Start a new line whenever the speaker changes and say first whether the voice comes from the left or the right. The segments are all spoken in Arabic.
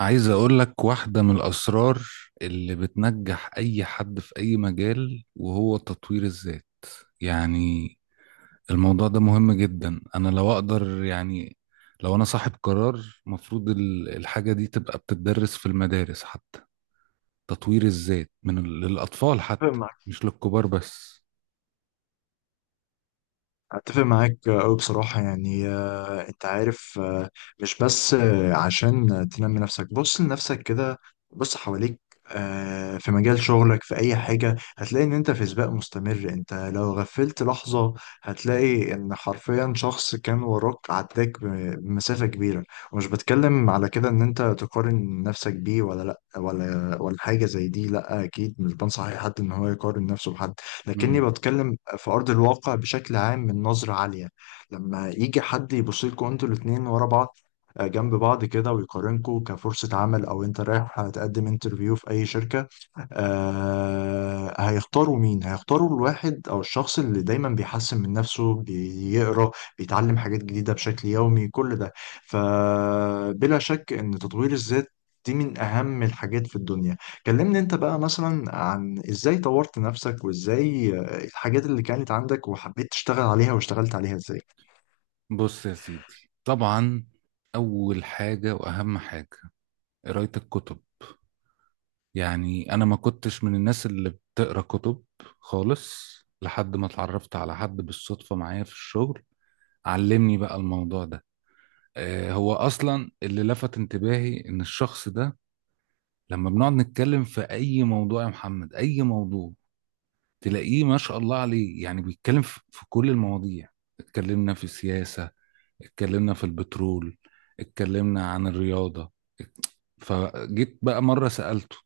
right: عايز اقول لك واحدة من الاسرار اللي بتنجح اي حد في اي مجال وهو تطوير الذات. يعني الموضوع ده مهم جدا، انا لو اقدر يعني لو انا صاحب قرار، مفروض الحاجة دي تبقى بتدرس في المدارس حتى. تطوير الذات من للاطفال
left: اتفق
right: حتى،
left: معاك
right: مش للكبار بس.
left: اتفق معاك قوي بصراحه، يعني، انت عارف، مش بس، عشان تنمي نفسك. بص لنفسك كده، بص حواليك. في مجال شغلك في اي حاجه هتلاقي ان انت في سباق مستمر. انت لو غفلت لحظه هتلاقي ان حرفيا شخص كان وراك عداك بمسافه كبيره. ومش بتكلم على كده ان انت تقارن نفسك بيه، ولا حاجه زي دي. لا، اكيد مش بنصح اي حد ان هو يقارن نفسه بحد، لكني
right: مم.
left: بتكلم في أرض الواقع بشكل عام من نظرة عالية. لما يجي حد يبص لكم انتوا الاتنين ورا بعض، جنب بعض كده، ويقارنكم كفرصة عمل، أو أنت رايح تقدم انترفيو في أي شركة، هيختاروا مين؟ هيختاروا الواحد أو الشخص اللي دايما بيحسن من نفسه، بيقرأ، بيتعلم حاجات جديدة بشكل يومي، كل ده. فبلا شك إن تطوير الذات دي من أهم الحاجات في الدنيا. كلمني أنت بقى مثلا عن إزاي طورت نفسك، وإزاي، الحاجات اللي كانت عندك وحبيت تشتغل عليها، واشتغلت عليها إزاي؟
right: بص يا سيدي، طبعا اول حاجة واهم حاجة قراية الكتب. يعني انا ما كنتش من الناس اللي بتقرا كتب خالص، لحد ما اتعرفت على حد بالصدفة معايا في الشغل، علمني بقى الموضوع ده. هو اصلا اللي لفت انتباهي ان الشخص ده لما بنقعد نتكلم في اي موضوع يا محمد، اي موضوع، تلاقيه ما شاء الله عليه، يعني بيتكلم في كل المواضيع. اتكلمنا في السياسة، اتكلمنا في البترول، اتكلمنا عن الرياضة. فجيت بقى مرة سألته،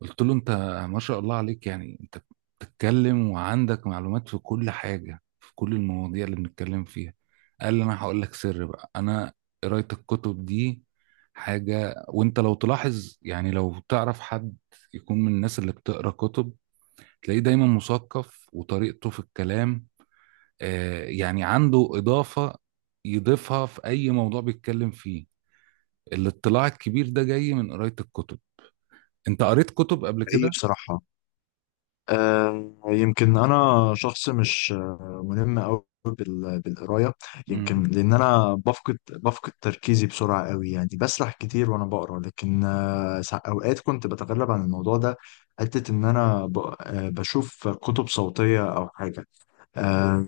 right: قلت له انت ما شاء الله عليك، يعني انت بتتكلم وعندك معلومات في كل حاجة، في كل المواضيع اللي بنتكلم فيها. قال لي انا هقول لك سر بقى، انا قراية الكتب دي حاجة. وانت لو تلاحظ، يعني لو تعرف حد يكون من الناس اللي بتقرا كتب، تلاقيه دايما مثقف، وطريقته في الكلام آه يعني عنده إضافة يضيفها في أي موضوع بيتكلم فيه. الاطلاع الكبير ده جاي من قراية الكتب. انت قريت كتب قبل
left: هي
right: كده؟
left: بصراحة، يمكن انا شخص مش، ملم قوي بالقرايه. يمكن
right: مم.
left: لان انا بفقد تركيزي بسرعه قوي، يعني بسرح كتير وانا بقرا، لكن، اوقات كنت بتغلب عن الموضوع ده، حته ان انا بشوف كتب صوتيه او حاجه. آه،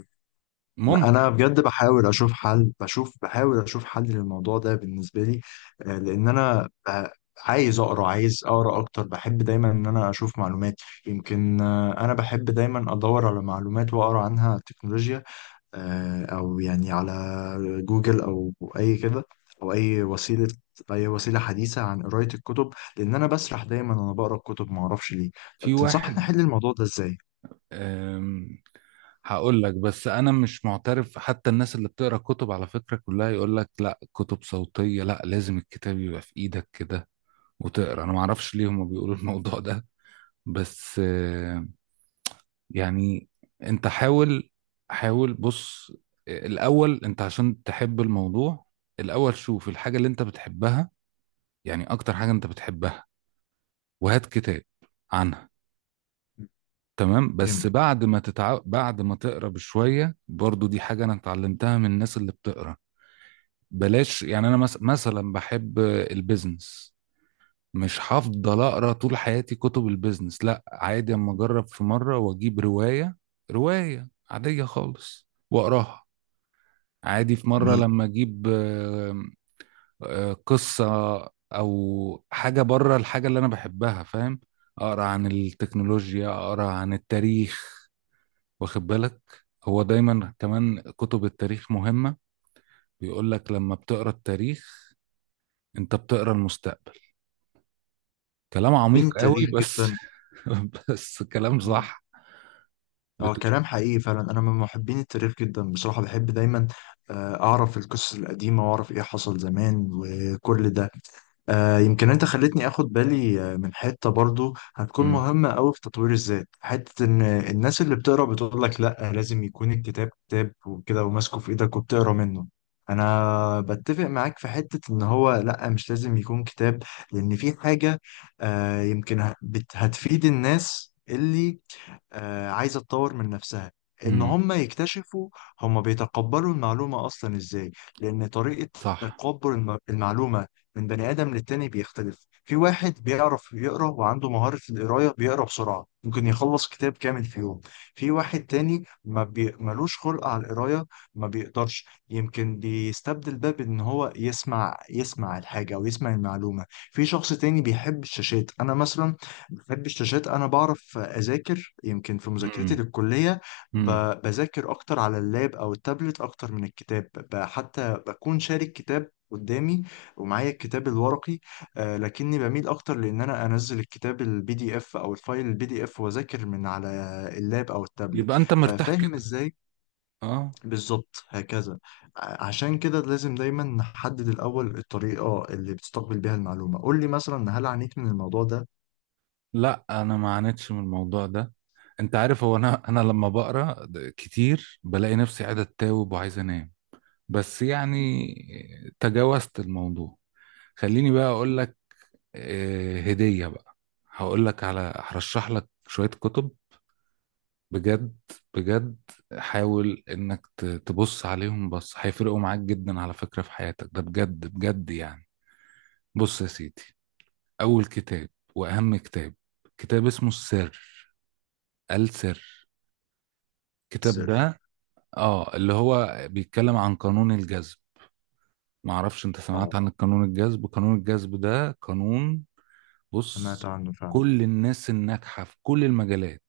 right: ممكن.
left: انا بجد بحاول اشوف حل، للموضوع ده بالنسبه لي، لان انا، عايز اقرا، اكتر. بحب دايما ان انا اشوف معلومات. يمكن، انا بحب دايما ادور على معلومات واقرا عنها، تكنولوجيا، او يعني على جوجل، او اي كده، او اي وسيله، حديثه عن قرايه الكتب، لان انا بسرح دايما وانا بقرا الكتب ما اعرفش ليه.
right: في
left: طب تنصحني
right: واحد
left: احل الموضوع ده ازاي؟
right: أم، هقول لك، بس انا مش معترف. حتى الناس اللي بتقرا كتب على فكره كلها يقول لك لا، كتب صوتيه لا، لازم الكتاب يبقى في ايدك كده وتقرا. انا ما اعرفش ليه هم بيقولوا الموضوع ده، بس يعني انت حاول. حاول بص، الاول انت عشان تحب الموضوع الاول، شوف الحاجه اللي انت بتحبها. يعني اكتر حاجه انت بتحبها، وهات كتاب عنها. تمام؟ بس
left: جميل.
right: بعد ما بعد ما تقرا بشويه، برضو دي حاجه انا اتعلمتها من الناس اللي بتقرا، بلاش يعني انا مثلا بحب البيزنس، مش هفضل اقرا طول حياتي كتب البيزنس، لا، عادي اما اجرب في مره واجيب روايه. روايه عاديه خالص واقراها، عادي. في مره
left: جميل.
right: لما اجيب قصه او حاجه بره الحاجه اللي انا بحبها، فاهم؟ اقرا عن التكنولوجيا، اقرا عن التاريخ. واخد بالك؟ هو دايما كمان كتب التاريخ مهمة، بيقول لك لما بتقرا التاريخ انت بتقرا المستقبل. كلام عميق
left: بين
right: قوي،
left: التاريخ
right: بس
left: جدا.
right: بس كلام صح.
left: اه،
right: بت...
left: كلام حقيقي فعلا. انا من محبين التاريخ جدا بصراحه، بحب دايما، اعرف القصص القديمه، واعرف ايه حصل زمان وكل ده. يمكن انت خلتني اخد بالي، من حته برضو هتكون
right: مم.
left: مهمه قوي في تطوير الذات. حته ان الناس اللي بتقرا بتقول لك لا، لازم يكون الكتاب كتاب وكده، وماسكه في ايدك وبتقرا منه. انا بتفق معاك في حته ان هو لا، مش لازم يكون كتاب، لان في حاجه، يمكن هتفيد الناس اللي، عايزة تطور من نفسها. ان
right: مم.
left: هم يكتشفوا هم بيتقبلوا المعلومة اصلا ازاي، لان طريقة
right: صح.
left: تقبل المعلومة من بني ادم للتاني بيختلف. في واحد بيعرف يقرا وعنده مهارة القراية، بيقرا بسرعة، ممكن يخلص كتاب كامل في يوم. في واحد تاني ما بي... ملوش خلق على القراية، ما بيقدرش، يمكن بيستبدل ده بان هو يسمع، يسمع الحاجة، او يسمع المعلومة. في شخص تاني بيحب الشاشات، انا مثلا بحب الشاشات. انا بعرف اذاكر، يمكن في مذاكرتي
right: مم.
left: للكليه،
right: مم.
left: بذاكر اكتر على اللاب او التابلت اكتر من الكتاب، حتى بكون شارك كتاب قدامي ومعايا الكتاب الورقي. آه، لكني بميل اكتر لان انا انزل الكتاب البي دي اف، او الفايل البي دي اف، واذاكر من على اللاب او التابلت.
right: يبقى انت مرتاح
left: ففاهم
right: كده؟
left: ازاي،
right: اه.
left: بالظبط هكذا. عشان كده لازم دايما نحدد الاول الطريقه اللي بتستقبل بيها المعلومه. قول لي مثلا، هل عانيت من الموضوع ده؟
right: لا انا ما عانيتش من الموضوع ده. انت عارف، هو انا لما بقرا كتير بلاقي نفسي قاعد اتاوب وعايز انام، بس يعني تجاوزت الموضوع. خليني بقى اقول لك هدية بقى، هقول لك على، هرشح لك شوية كتب بجد. بجد حاول انك تبص عليهم، بس هيفرقوا معاك جدا على فكرة في حياتك، ده بجد بجد يعني. بص يا سيدي، اول كتاب واهم كتاب كتاب اسمه السر. السر، الكتاب
left: سر.
right: ده اه اللي هو بيتكلم عن قانون الجذب. معرفش انت سمعت عن قانون الجذب؟ قانون الجذب ده قانون،
left: سمعت
right: بص،
left: عنه فعلا.
right: كل الناس الناجحة في كل المجالات،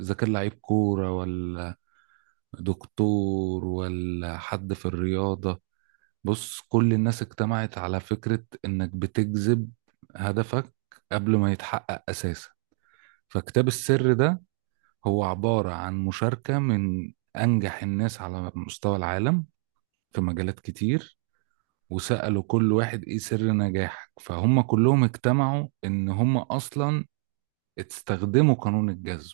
right: إذا كان لعيب كورة ولا دكتور ولا حد في الرياضة، بص كل الناس اجتمعت على فكرة إنك بتجذب هدفك قبل ما يتحقق أساسا. فكتاب السر ده هو عبارة عن مشاركة من أنجح الناس على مستوى العالم في مجالات كتير، وسألوا كل واحد إيه سر نجاحك، فهم كلهم اجتمعوا إن هم أصلا استخدموا قانون الجذب.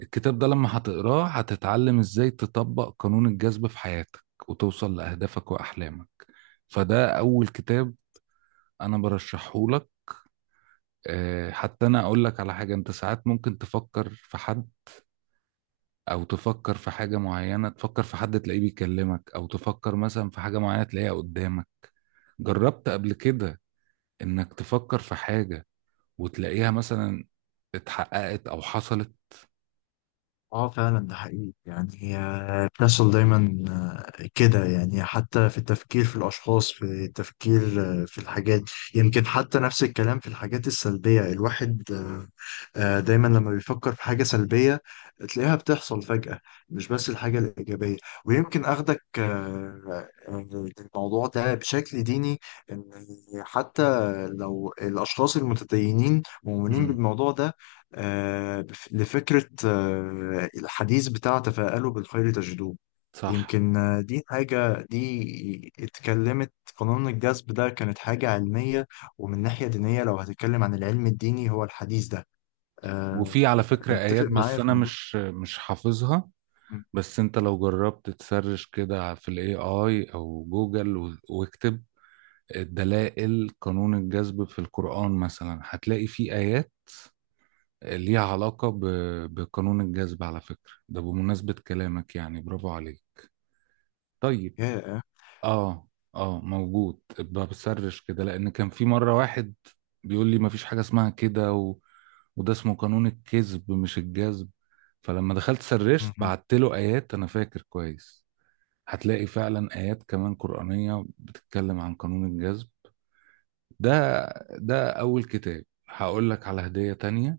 right: الكتاب ده لما هتقراه هتتعلم ازاي تطبق قانون الجذب في حياتك وتوصل لأهدافك وأحلامك. فده أول كتاب أنا برشحه لك. حتى أنا أقول لك على حاجة، أنت ساعات ممكن تفكر في حد أو تفكر في حاجة معينة، تفكر في حد تلاقيه بيكلمك، أو تفكر مثلا في حاجة معينة تلاقيها قدامك. جربت قبل كده إنك تفكر في حاجة وتلاقيها مثلا اتحققت أو حصلت؟
left: اه، فعلا ده حقيقي، يعني هي بتحصل دايما، كده يعني، حتى في التفكير في الأشخاص، في التفكير، في الحاجات. يمكن حتى نفس الكلام في الحاجات السلبية، الواحد، دايما لما بيفكر في حاجة سلبية تلاقيها بتحصل فجأة، مش بس الحاجة الإيجابية. ويمكن أخدك، الموضوع ده بشكل ديني، إن حتى لو الأشخاص المتدينين مؤمنين
right: مم.
left: بالموضوع ده، آه، لفكرة، الحديث بتاع تفاءلوا بالخير تجدوه.
right: صح.
left: يمكن، دي حاجة، دي اتكلمت قانون الجذب ده كانت حاجة علمية، ومن ناحية دينية لو هتتكلم عن العلم الديني هو الحديث ده. آه،
right: وفي على فكرة آيات،
left: متفق معايا
right: بس
left: في
right: أنا
left: الموضوع.
right: مش حافظها.
left: مم.
right: بس أنت لو جربت تسرش كده في الاي اي أو جوجل واكتب دلائل قانون الجذب في القرآن مثلا، هتلاقي في آيات ليها علاقة بقانون الجذب. على فكرة ده بمناسبة كلامك، يعني برافو عليك. طيب.
left: يا.
right: اه. اه موجود، ابقى بسرش كده، لأن كان في مرة واحد بيقول لي مفيش حاجة اسمها كده، وده اسمه قانون الكذب مش الجذب. فلما دخلت سرشت،
left: مم.
right: بعت له آيات، أنا فاكر كويس. هتلاقي فعلا آيات كمان قرآنية بتتكلم عن قانون الجذب ده. ده أول كتاب. هقول لك على هدية تانية.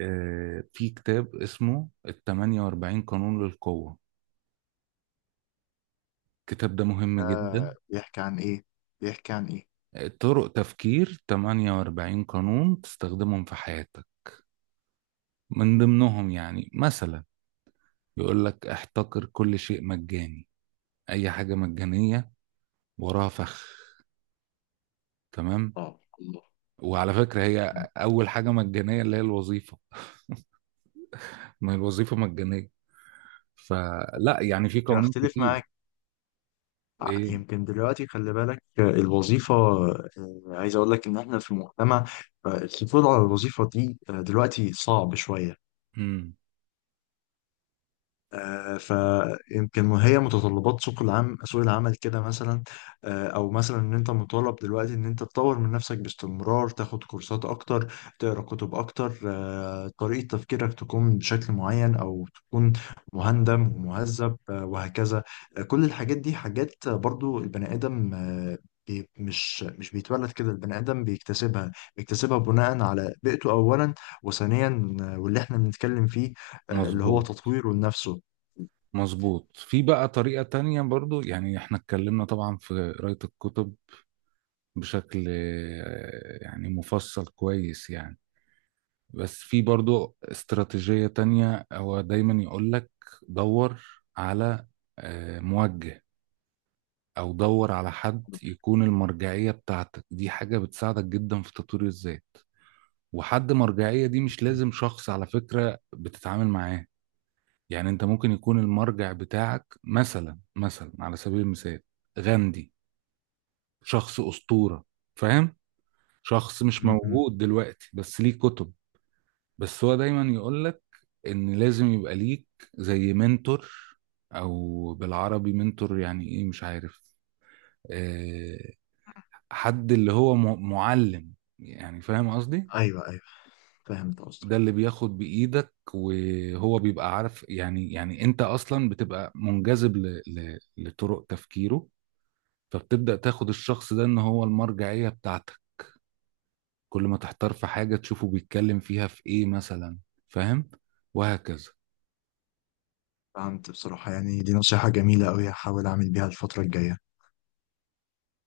right: في كتاب اسمه ال 48 قانون للقوة. الكتاب ده مهم جدا.
left: بيحكي عن إيه؟ بيحكي عن إيه؟
right: طرق تفكير، 48 قانون تستخدمهم في حياتك. من ضمنهم يعني مثلا يقول لك احتقر كل شيء مجاني، اي حاجة مجانية وراها فخ. تمام؟
left: اه، الله.
right: وعلى فكرة
left: مم.
right: هي أول حاجة مجانية اللي هي الوظيفة، ما هي الوظيفة مجانية. فلا يعني في
left: ممكن
right: قوانين
left: أختلف
right: كتير.
left: معاك.
right: إيه؟
left: يمكن دلوقتي خلي بالك، الوظيفة، عايز أقول لك إن إحنا في مجتمع، الحصول على الوظيفة دي، دلوقتي صعب شوية.
right: مم.
left: فيمكن هي متطلبات سوق العمل، كده مثلا. او مثلا ان انت مطالب دلوقتي ان انت تطور من نفسك باستمرار، تاخد كورسات اكتر، تقرا كتب اكتر، طريقة تفكيرك تكون بشكل معين، او تكون مهندم ومهذب، وهكذا. كل الحاجات دي حاجات برضو البني ادم، مش بيتولد كده. البني ادم بيكتسبها، بناء على بيئته اولا، وثانيا، واللي احنا بنتكلم فيه، اللي هو
right: مظبوط.
left: تطويره لنفسه.
right: مظبوط. في بقى طريقة تانية برضو، يعني احنا اتكلمنا طبعا في قراية الكتب بشكل يعني مفصل كويس يعني، بس في برضو استراتيجية تانية. هو دايما يقولك دور على موجه، او دور على حد يكون المرجعية بتاعتك. دي حاجة بتساعدك جدا في تطوير الذات. وحد مرجعية دي مش لازم شخص على فكرة بتتعامل معاه، يعني انت ممكن يكون المرجع بتاعك مثلا على سبيل المثال غاندي، شخص أسطورة، فاهم؟ شخص مش
left: م-م.
right: موجود دلوقتي، بس ليه كتب. بس هو دايما يقولك ان لازم يبقى ليك زي منتور، او بالعربي منتور يعني ايه مش عارف، آه، حد اللي هو معلم، يعني فاهم قصدي؟
left: ايوه، ايوه، فهمت
right: ده اللي
left: قصدك.
right: بياخد بإيدك، وهو بيبقى عارف، يعني يعني انت اصلا بتبقى منجذب لطرق تفكيره. فبتبدأ تاخد الشخص ده ان هو المرجعية بتاعتك، كل ما تحتار في حاجة تشوفه بيتكلم فيها في ايه مثلا، فاهم؟ وهكذا.
left: فهمت بصراحة، يعني دي نصيحة جميلة أوي، هحاول أعمل بيها الفترة الجاية.